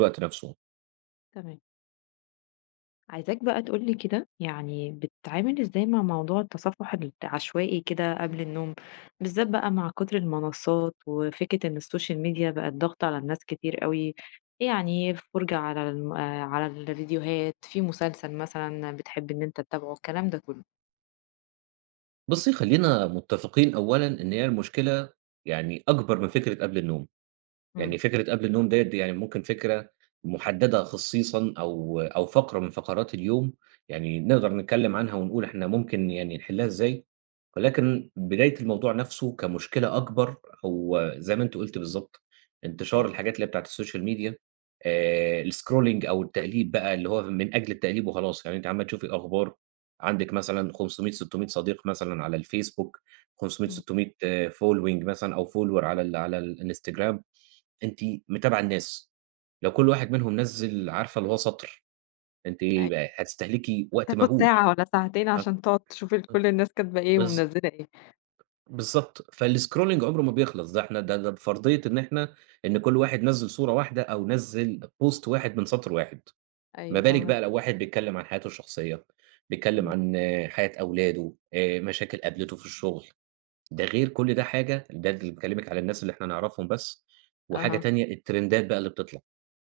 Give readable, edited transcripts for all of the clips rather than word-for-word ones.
الوقت نفسه. تمام. عايزاك بقى تقول لي كده يعني بتتعامل إزاي مع موضوع التصفح العشوائي كده قبل النوم، بالذات بقى مع كتر المنصات وفكرة إن السوشيال ميديا بقت ضاغطة على الناس كتير أوي، يعني فرجة على الفيديوهات، في مسلسل مثلًا بتحب إن أنت تتابعه، الكلام ده كله. بُصّي، خلّينا متّفقين أولًا إن هي المشكلة يعني أكبر من فكرة قبل النوم. إمم. يعني فكرة قبل النوم ديّة يعني ممكن فكرة مُحددة خصيصًا أو فقرة من فقرات اليوم، يعني نقدر نتكلّم عنها ونقول إحنا ممكن يعني نحلّها إزاي، ولكن بداية الموضوع نَفْسه كمشكلة أكبر هو زي ما أنتِ قُلتِ بالضبط، انتشار أيوه، الحاجات اللي هي بتاعة السوشيال ميديا. الscrolling أو التقليب بقى اللي هو من أجل التقليب وخلاص، يعني أنتِ عمّالة تشوفي أخبار عندِك مثلًا 500، 600 صديق مثلًا على الفيسبوك، 500، إمم، 600 following مثلًا أو follower على الإنستجرام. أنتِ متابعة الناس، لو كل واحد منهم نزّل عارفة اللي هو سَطْر، أنتِ أيوه. بقى هتستهلكي وقت هتاخد مهول. ساعة والّا ساعتين آه، عشان تقعد تشوف كل الناس كاتبة إيه بالض ومنزلة إيه. بالضبط، فالscrolling عمره ما بيخلص، ده إحنا ده بفرضية إن إحنا إن كل واحد نزّل صورة واحدة أو نزّل post واحد من سَطْر واحد، ما أيوه بالِك فاهماك. بقى لو واحد بيتكلّم عن حياته الشخصية، بيتكلّم إمم. عن آه، حياة أولاده، مشاكل قابلته في الشغل، ده غير كل ده حاجة ده اللي باكلّمِك على الناس اللي إحنا نعرفهم بس، وحاجة أها. تانية الترندات بقى اللي بتطلع،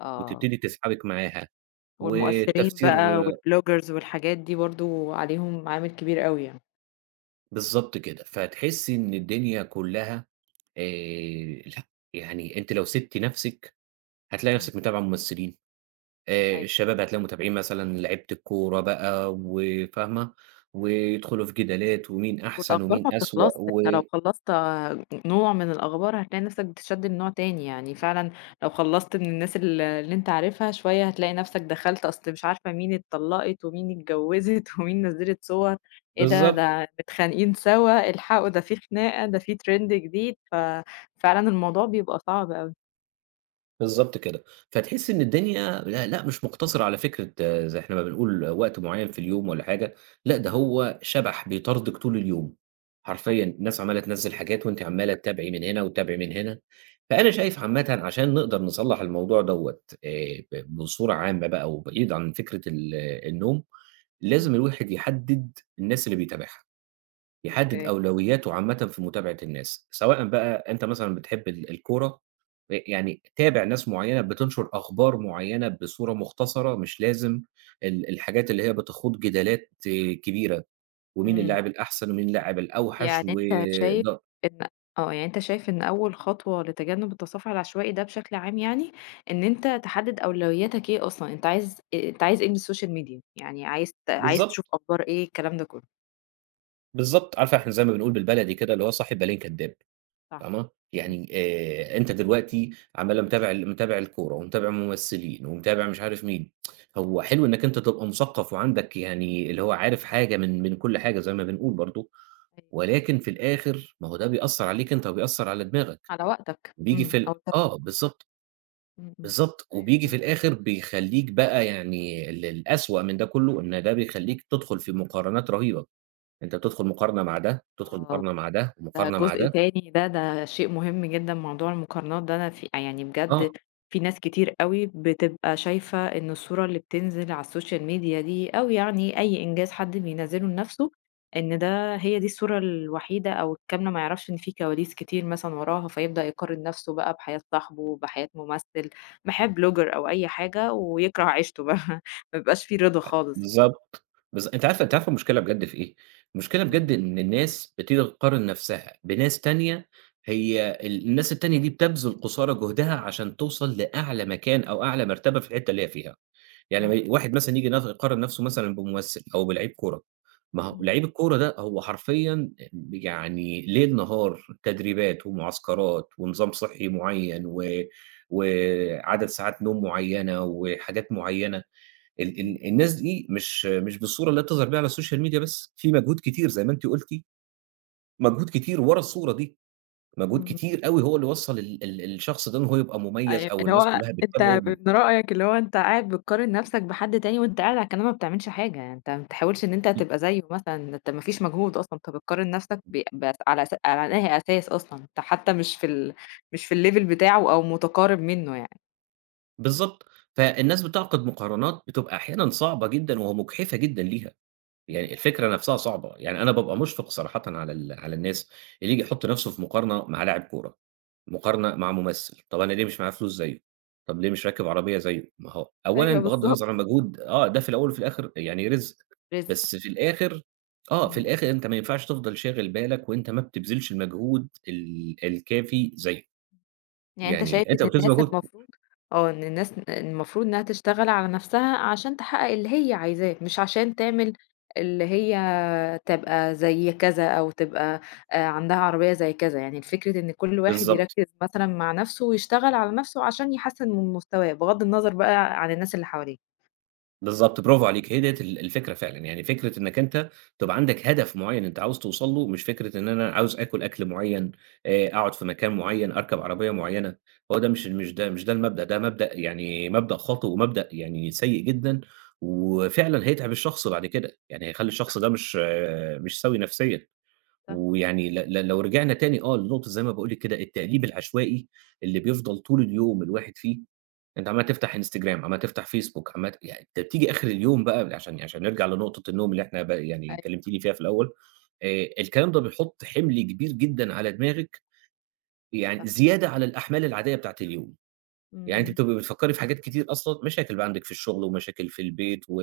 آه. وتبتدي تسحبِك معاها. والمؤثرين والتفسير بقى والbloggers والحاجات دي برضه عليهم عامل كبير أوي يعني، بالضبط كده، فتحسّي إن الدنيا كلّها آآ لأ، يعني أنتِ لو سِبتِ نَفْسِك هتلاقي إمم، نَفْسِك متابعة ممثلين، أيوه، الشباب هتلاقيهم متابعين مثلًا لعيبة الكورة بقى وفاهمة، ويدخلوا في جدالات ومين أحسن والأخبار ما ومين أسوأ. بتخلصش، و أنت لو خلّصت نوع من الأخبار هتلاقي نفسك بتتشد لنوع تاني، يعني فعلًا لو خلّصت من الناس اللي أنت عارفها شوية هتلاقي نفسك دخلت أصل مش عارفة مين اتطلّقت ومين اتجوّزت ومين نزّلت صور، إيه ده، بالضبط. ده متخانقين سوا، الحقوا ده في خناقة، ده في trend جديد، ففعلًا الموضوع بيبقى صعب أوي، بالضبط كده، فتحسّي إن الدنيا لأ، لأ مش مقتصرة على فكرة آه، زي إحنا ما بنقول وقت معيّن في اليوم والّا حاجة، لأ ده هو شبح بيطاردِك طول اليوم، صح، حرفيًا الناس عمّالة تنزّل حاجات وأنتِ عمّالة تتابعي من هنا وتتابعي من هنا، فأنا شايف عامةً عشان نقدر نصلّح الموضوع دوّة ب بصورة عامة بقى وبعيد عن فكرة النوم، إمم، لازم الواحد يحدد الناس اللي بيتابعها. يحدد أوكي، أولوياته عامةً في متابعة الناس، سواء بقى أنت مثلًا بتحب الكورة، يعني تابع ناس معيّنة بتنشر أخبار معيّنة بصورة مختصرة، مش لازم الحاجات اللي هي بتخوض جدالات كبيرة، ومين إمم. اللاعب الأحسن ومين اللاعب الأوحش. يعني و أنت شايف ده إن آه، يعني أنت شايف إن أول خطوة لتجنب التصافح العشوائي ده بشكل عام يعني، إن أنت تحدد أولوياتك إيه أصلًا، أنت عايز إيه من السوشيال ميديا، يعني عايز عايز بالضبط، تشوف أخبار إيه، الكلام ده كله، بالضبط، عارفة إحنا زي ما بنقول بالبلدي كده اللي هو صاحب بالين كداب. صح، فاهمة؟ إمم، يعني أنت دلوقتي عمّال متابع الكورة ومتابع ممثلين ومتابع مش عارف مين، هو حلو إنّك أنت تبقى مثقّف وعندك يعني اللي هو عارف حاجة من كل حاجة زي ما بنقول برضه، أيوه، ولكن في الآخر ما هو ده بيأثّر عليك أنت وبيأثّر على دماغك، على وقتك، بييجي إمم، في أو ال تر آه بالضبط، إمم، إمم، بالضبط، وبييجي أيوه، في الآخر بيخلّيك بقى يعني الأسوأ من ده كُلّه إن ده بيخلّيك تدخُل في مقارنات رهيبة، أنت بتدخُل مقارنة مع ده، تدخُل آه. مقارنة مع ده، ده ومقارنة مع جزء ده، تاني ده شيء مهم جدًا موضوع المقارنات ده، أنا في يعني آه، بجد في ناس كتير أوي بتبقى شايفة إن الصورة اللي بتنزل على السوشيال ميديا دي أو يعني أي إنجاز حد بينزّله لنفسه، إن ده هي دي الصورة الوحيدة أو الكاملة، ما يعرفش إن في كواليس كتير مثلًا وراها، فيبدأ يقارن نفسه بقى بحياة صاحبه، بحياة ممثل، بحياة blogger أو أي حاجة ويكره عيشته بقى، ما بيبقاش في رضا خالص يعني. بالضبط، أنتِ عارفة المشكلة بجد في إيه؟ المشكلة إمم، بجد إن الناس بتيجي تقارن نَفْسها بناس تانية، هي الناس التانية دي بتبذل قصارى جهدها عشان توصل لأعلى مكان أو أعلى مرتبة في الحتّة اللي هي فيها. يعني إمم، لمّا واحد مثلًا ييجي يقارن نَفْسه مثلًا بممثل أو بلعيب كورة، ما هو إمم، لعيب الكورة ده هو حرفيًا يعني ليل نهار تدريبات ومعسكرات ونظام صحّي معيّن و وعدد ساعات نوم معيّنة وحاجات معيّنة. ال إمم، ال الناس دي مش بالصورة اللي هي بتظهر بيها على السوشيال ميديا بس، في مجهود كتير زي ما أنتِ قُلتِ، مجهود كتير ورا الصورة دي، مجهود إمم. كتير أوي هو اللي وصّل ال ال الشخص ده إن هو يبقى مميز أيوه، أو اللي الناس هو كلّها أنت بتتابعه ب من رأيك اللي هو أنت قاعد بتقارن نَفْسك بحد تاني وأنت قاعد على الكنبة ما بتعملش حاجة، يعني أنت ما بتحاولش إن أنت ب تبقى زيه مثلًا، أنت ما فيش مجهود أصلًا، أنت بتقارن نَفْسك بس على على أنهي أساس أصلًا؟ أنت حتى مش في الlevel بتاعه أو متقارب منّه يعني. بالضبط، فالناس بتعقد مقارنات بتبقى أحيانًا صعبة جدًا ومجحفة جدًا ليها. إمم، يعني الفكرة نفسها صعبة، يعني أنا بابقى مُشفِق صراحةً على الناس اللي ييجي يحُط نَفْسه في مقارنة مع لاعب كورة، إمم. مقارنة مع ممثل، طَب أنا ليه مش معايا فلوس زيّه؟ طَب ليه مش راكب أيوه. عربية زيّه؟ ما هو أولًا أيوه بغض بالضبط. النظر عن مجهود آه، ده في الأول وفي الآخِر يعني رِزْق، رزق. بس في الآخِر آه، في إمم. الآخِر أنت ما ينفعش تفضل شاغل بالك وأنت ما بتبذلش المجهود الكافي زيّه، يعني أنت شايف يعني أنت إن بتبذل الناس مجهود. المفروض آه، إن الناس المفروض إنها تشتغل على نفسها عشان تحقق اللي هي عايزاه، مش عشان تعمل اللي هي تبقى زي كذا أو تبقى عندها عربية زي كذا، يعني الفكرة إن كل واحد بالضبط. يركّز مثلًا مع نفسه ويشتغل على نفسه عشان يحسّن من مستواه، بغض النظر بقى عن الناس اللي حواليه. بالضبط، برافو عليكِ، هي ديّة الفكرة فعلًا، يعني فكرة إنّك أنت تبقى عندك هدف معيّن أنت عاوز توصل له، مش فكرة إن أنا عاوز آكل أكل معيّن، أقعد في مكان معيّن، أركب عربية معيّنة، هو ده مش مش ده مش ده المبدأ، ده مبدأ يعني مبدأ خاطئ ومبدأ يعني سيء جدًا، وفعلًا هيتعب الشخص بعد كده، يعني هيخلّي الشخص ده مش سَوِي نفسيًا، صح، ويعني ل ل لو رجعنا تاني آه لنقطة زي ما باقول لِك كده التقليب العشوائي اللي بيفضل طول اليوم الواحد فيه. أنت عمّال تفتح إنستجرام، عمّال تفتح فيسبوك، عمّال ت يعني أنت بتيجي آخر اليوم بقى عشان نرجع لنقطة النوم اللي إحنا يعني أيوه كلمتيني فيها في الأول، الكلام ده بيحُط حِمل كبير جدًا على دماغِك، يعني صح، زيادة على الأحمال العادية بتاعة اليوم، إمم، يعني أنتِ إمم، بتبقي بتفكّري في حاجات كتير أصلًا، مشاكل بقى عندِك في الشغل ومشاكل في البيت و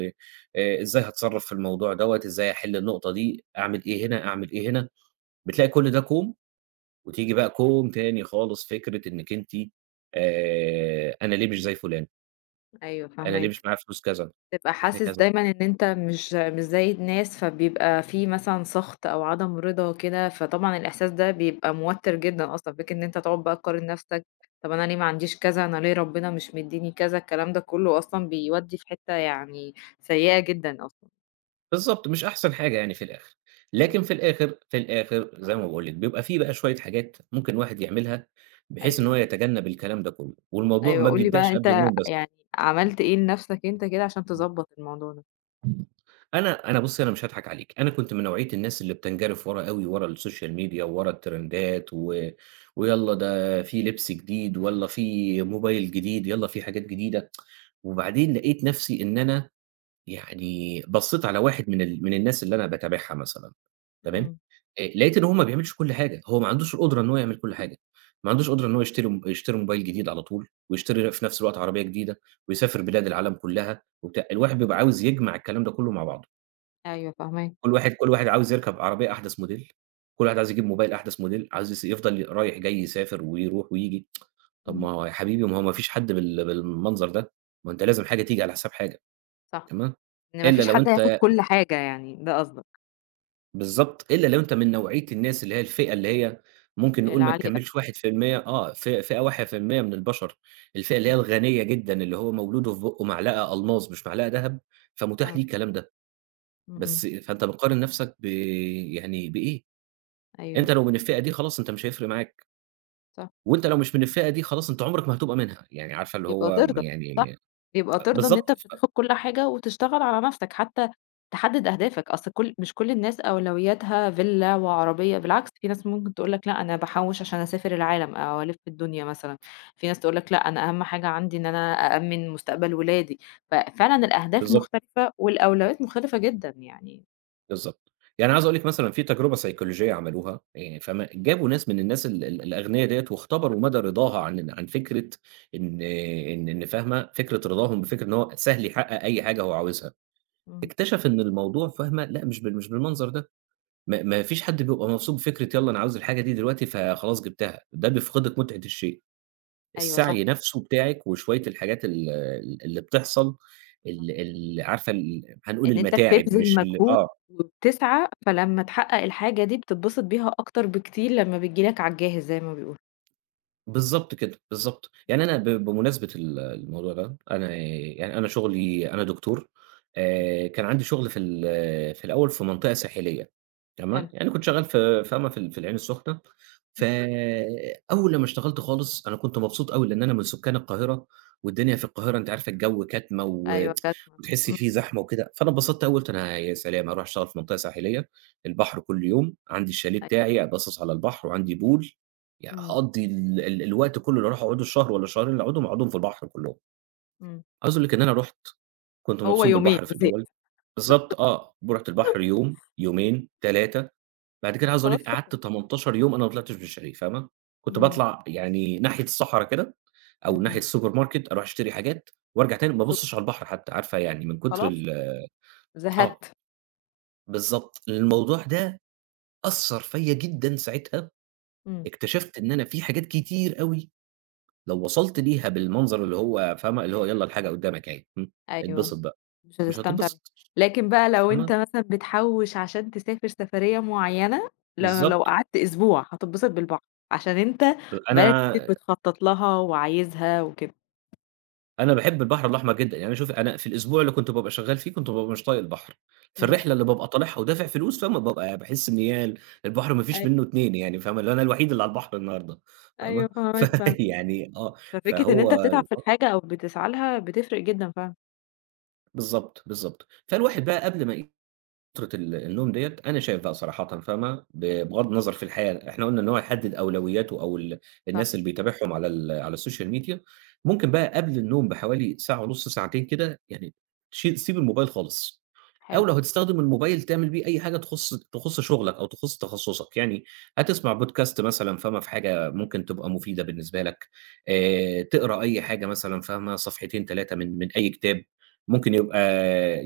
آآ إزاي هاتصرّف في الموضوع دوّة، إزاي هاحل النقطة دي، أعمل إيه هنا، أعمل إيه هنا، بتلاقي كل ده كوم وتيجي بقى كوم تاني خالص فكرة إنِّك أنتِ أنا ليه مش زي فُلان؟ أيوه أنا ليه فاهماك. مش معايا فلوس كذا، تبقى إحنا حاسس كذا، دايمًا إن أنت مش زي الناس، فبيبقى في مثلًا سَخْط أو عدم رضا كده، فطبعًا الإحساس ده بيبقى موتِّر جدًا أصلًا، فكرة إن أنت تقعد بقى تقارن نَفْسك، طَب أنا ليه ما عنديش كذا، أنا ليه ربنا مش مدّيني كذا، الكلام ده كُلّه أصلًا بيودّي في حتّة يعني سيئة جدًا أصلًا. بالضبط مش أحسن حاجة يعني في الآخر، لكن إمم، في الآخر زي ما باقول لِك بيبقى في بقى شوية حاجات ممكن الواحد يعملها بحيث إن هو أيوه، يتجنب الكلام ده كله، والموضوع أيوه، ما قُل لي بقى بيبدأش قبل أنت النوم بس. يعني عملت إيه لنَفْسك أنت كده عشان تضبّط الموضوع ده؟ أنا بُصّي، أنا مش هاضحك عليكِ، أنا كنت من نوعية الناس اللي بتنجرف ورا أوي ورا السوشيال ميديا وورا الترندات، و ويالّا ده في لبس جديد، والّا في موبايل جديد، يالّا في حاجات جديدة، وبعدين لقيت نفسي إن أنا يعني بصّيت على واحد من الناس اللي أنا باتابعها مثلًا، تمام، إمم، لقيت إن هو ما بيعملش كل حاجة، هو ما عندوش القدرة إن هو يعمل كل حاجة، ما عندوش قدرة إن هو يشتري موبايل جديد على طول، ويشتري في نفس الوقت عربية جديدة، ويسافر بلاد العالم كلّها وبتاع، الواحد بيبقى عاوز يجمع الكلام ده كلّه مع بعضه، أيوه فاهماك، كل واحد عاوز يركب عربية أحدث موديل، كل واحد عايز يجيب موبايل أحدث موديل، عايز يفضل رايح جاي يسافر ويروح وييجي، طَب إمم، ما هو يا حبيبي ما هو ما فيش حد بالمنظر ده، ما أنت لازم حاجة تيجي على حساب حاجة، صح، تمام، إن ما إلا فيش لو حد هياخد أنت كل حاجة يعني، ده قصدك، بالضبط، إلا لو أنت من نوعية الناس اللي هي الفئة اللي هي ممكن نقول ما العالي أوي، تكمّلش 1%. آه، فئة 1% من البشر، الفئة اللي هي إمم، الغنية جدًا، اللي هو مولوده في بُقّه معلقة ألماظ مش معلقة دهب، فمتاح ليه فاهماك، الكلام ده، إمم، إمم. بس فأنت بتقارن نَفْسك يعني بإيه؟ أيوه أنت لو من الفئة دي خلاص أنت مش هيفرق معاك، صح، وأنت لو مش من الفئة دي خلاص أنت عمرك ما هتبقى منها، يعني عارفة اللي يبقى هو ترضى، يعني صح، يبقى ترضى إن بالضبط، أنت مش هتاخد كل حاجة وتشتغل على نفْسك، حتى تحدد أهدافك، أصل مش كل الناس أولوياتها فيلا وعربية، بالعكس في ناس ممكن تقول لك لأ أنا باحوّش عشان أسافر العالم أو ألِف الدنيا مثلًا، في ناس تقول لك لأ أنا أهم حاجة عندي إن أنا أأمِّن مستقبل ولادي، ففعلًا الأهداف بالضبط. مختلفة والأولويات مختلفة جدًا يعني، بالضبط. يعني عايز أقول لِك مثلًا في تجربة سيكولوجية عملوها، فما جابوا ناس من الناس ال ال الأغنيا ديّة واختبروا مدى رضاها عن فكرة إن إن فاهمة، فكرة رضاهم بفكرة إن هو سهل يحقق أي حاجة هو عاوزها. إمم، اكتشف إن الموضوع فاهمة، لأ مش بالمنظر ده، ما فيش حد بيبقى مبسوط بفكرة يالّا أنا عاوز الحاجة دي دلوقتي فخلاص جبتها، ده بيفقدِك متعة الشيء. أيوه صح. السعي نفسه بتاعِك وشوية الحاجات ال ال اللي بتحصل ال ال عارفة هنقول إن أنت المتاعب بتبذل مش مجهود آه. وبتسعى، فلمّا تحقق الحاجة دي بتتبسط بيها أكتر بكتير لمّا بتيجي لك على الجاهز زي ما بيقولوا. بالضبط كده، بالضبط. يعني أنا ب بمناسبة الموضوع ده، أنا يعني أنا شغلي أنا دكتور، كان عندي شغل في الأول في منطقة ساحلية، تمام؟ حلو، يعني كنت شغال في فاهمة، في العين السخنة، إمم. إمم. فأول لمّا اشتغلت خالص أنا كنت مبسوط أوي، لإن أنا من سكان القاهرة، والدنيا في القاهرة أنتِ عارفة الجو كاتمة و أيوه كاتمة، وتحسّي إمم، فيه إمم، زحمة وكده، فأنا اتبسطت أوي، قُلت أنا يا سلام! أروح أشتغل في منطقة ساحلية، البحر كل يوم، عندي الشاليه أيوه، بتاعي، باصص على البحر وعندي pool. إمم، هاقضّي ال ال الوقت كُلّه اللي هاروح أقعده الشهر والّا الشهرين اللي هاقعدهم، هاقعدهم في البحر كُلّهم. إمم، عاوز أقول لِك إن أنا رُحت، كنت هو مبسوط يومين بالبحر في الأول وزهقت، بالضبط آه، ورُحت البحر يوم، يومين، 3. بعد كده عاوز أقول لِك خلاص قعدت شكرًا، 18 يوم أنا ما طلعتش من الشاليه فاهمة، كنت إمم، باطلع يعني ناحية الصحرا كده أو إمم، ناحية إمم، السوبر ماركت أروح أشتري حاجات وأرجع تاني ما وشكرًا، أبُصّش على البحر حتى، عارفة يعني من كتر خلاص آه، زهدت، بالضبط. الموضوع ده أثّر فيّا جدًا ساعتها، إمم، اكتشفت إن أنا في حاجات كتير أوي لو وصلت ليها بالمنظر اللي هو فاهمة، اللي هو يالّا الحاجة قدّامك أهي، أيوه، اتبسط بقى، مش مش هتستمتع بيها. هتتبسط لكن بقى لو أنت فاهمة، مثلًا بتحوّش عشان تسافر سفرية معيّنة، لو بالضبط، قعدت أسبوع هتتبسط بالبحر، عشان أنت بقى لك أنا كتير بتخطط لها وعايزها وكده، أنا باحب البحر الأحمر جدًا، يعني أنا شوفي أنا في الأسبوع اللي كنت بابقى شغال فيه كنت بابقى مش طايق البحر، في إمم. الرحلة اللي بابقى طالعها ودافع فلوس فاهمة، بابقى باحس إن ياه البحر ما فيش منه أيوه، اتنين يعني فاهمة، اللي هو أنا الوحيد اللي على البحر النهارده أيوه فاهمة، فاهماك فعلًا، فيعني آه، ففكرة إن فهو أنت بتتعب في الحاجة أو بتسعى لها بتفرق جدًا فعلًا، بالضبط، بالضبط، بالضبط. فالواحد بقى قبل ما فترة النوم ديّة أنا شايف بقى صراحةً فاهمة، بغض النظر في الحياة، إحنا قُلنا إن هو يحدد أولوياته أو صح الناس اللي بيتابعهم على السوشيال ميديا، ممكن بقى قبل النوم بحوالي ساعة ونُص، ساعتين كده يعني تسيب الموبايل خالص. أو حلو، لو هتستخدم الموبايل تعمل بيه أي حاجة تخُص شُغلك أو تخُص تخصُّصك، يعني هتسمع podcast مثلًا فاهمة في حاجة ممكن تبقى مفيدة بالنسبة لك، إمم، تقرا أي حاجة مثلًا فاهمة صفحتين 3 من أي كتاب، ممكن يبقى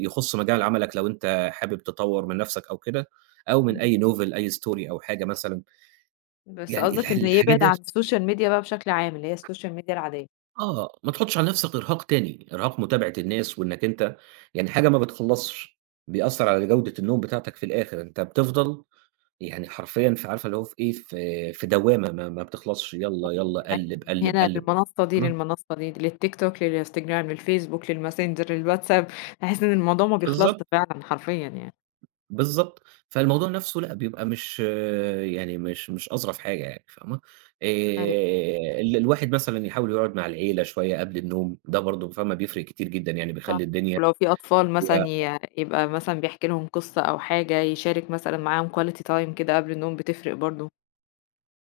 يخُص مجال عملك لو أنت حابب تطوّر من نَفْسك أو كده، أو من إمم، أي novel أي story أو حاجة مثلًا، بس يعني قصدك إن الحاجات يبعد ديّة عن السوشيال ميديا بقى بشكل عام، اللي هي السوشيال ميديا العادية، آه، ما تحُطّش على نَفْسك إرهاق تاني، إرهاق متابعة الناس وإنّك أنت يعني حاجة ما بتخلّصش، بيأثّر على جودة النوم بتاعتك في الآخر، أنت بتفضل يعني حرفيًا عارفة اللي هو في إيه، في دوّامة ما بتخلصش، صح. يالّا، دي يالّا، حقيقة، قلِّب، من قلِّب، هنا قلِّب، للمنصة دي، تمام، للمنصة دي، للتيك توك، للإنستجرام، للفيسبوك، للماسنجر، للواتساب، تحس إن الموضوع ما بيخلصش بالضبط، فعلًا حرفيًا يعني. بالضبط. فالموضوع نَفْسه لأ، بيبقى مش يعني مش أظرف حاجة يعني فاهمة؟ أيوه، ال الواحد مثلًا يحاول يقعد مع العيلة شوية قبل النوم، ده برضه فاهمة بيفرق كتير جدًا، يعني صح. بيخلّي الدنيا ولو في أطفال مثلًا يبقى مثلًا بيحكي لهم قصة أو حاجة، يشارك مثلًا معاهم quality time كده قبل النوم بتفرق برضه،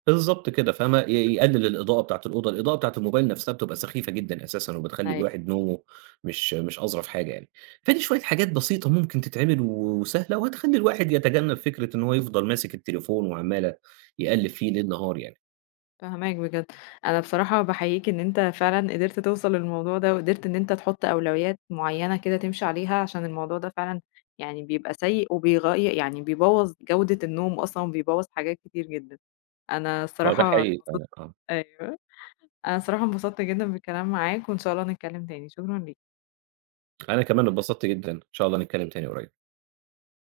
بالضبط كده، فاهمة؟ يقلل الإضاءة بتاعة الأوضة، الإضاءة بتاعة الموبايل نفسها بتبقى سخيفة جدًا أساسًا، وبتخلّي أيوه. الواحد نومه مش أظرف حاجة يعني. فدي شوية حاجات بسيطة ممكن تتعمل و- وسهلة، وهتخلّي الواحد يتجنب فكرة إن هو يفضل ماسك التليفون وعمّال يقلِّب فيه ليل نهار يعني، فاهماك بجد. أنا بصراحة باحييك إن أنت فعلًا قدرت توصل للموضوع ده، وقدرت إن أنت تحط أولويات معيّنة كده تمشي عليها، عشان الموضوع ده فعلًا يعني بيبقى سيء يعني بيبوّظ جودة النوم أصلًا، وبيبوّظ حاجات كتير جدًا. أنا فده الصراحة حقيقي انبسطت فعلًا آه. أيوه. أنا الصراحة انبسطت جدًا بالكلام معاك، وإن شاء الله نتكلم تاني. شكرًا ليك. أنا كمان اتبسطت جدًا، إن شاء الله نتكلم تاني قريب.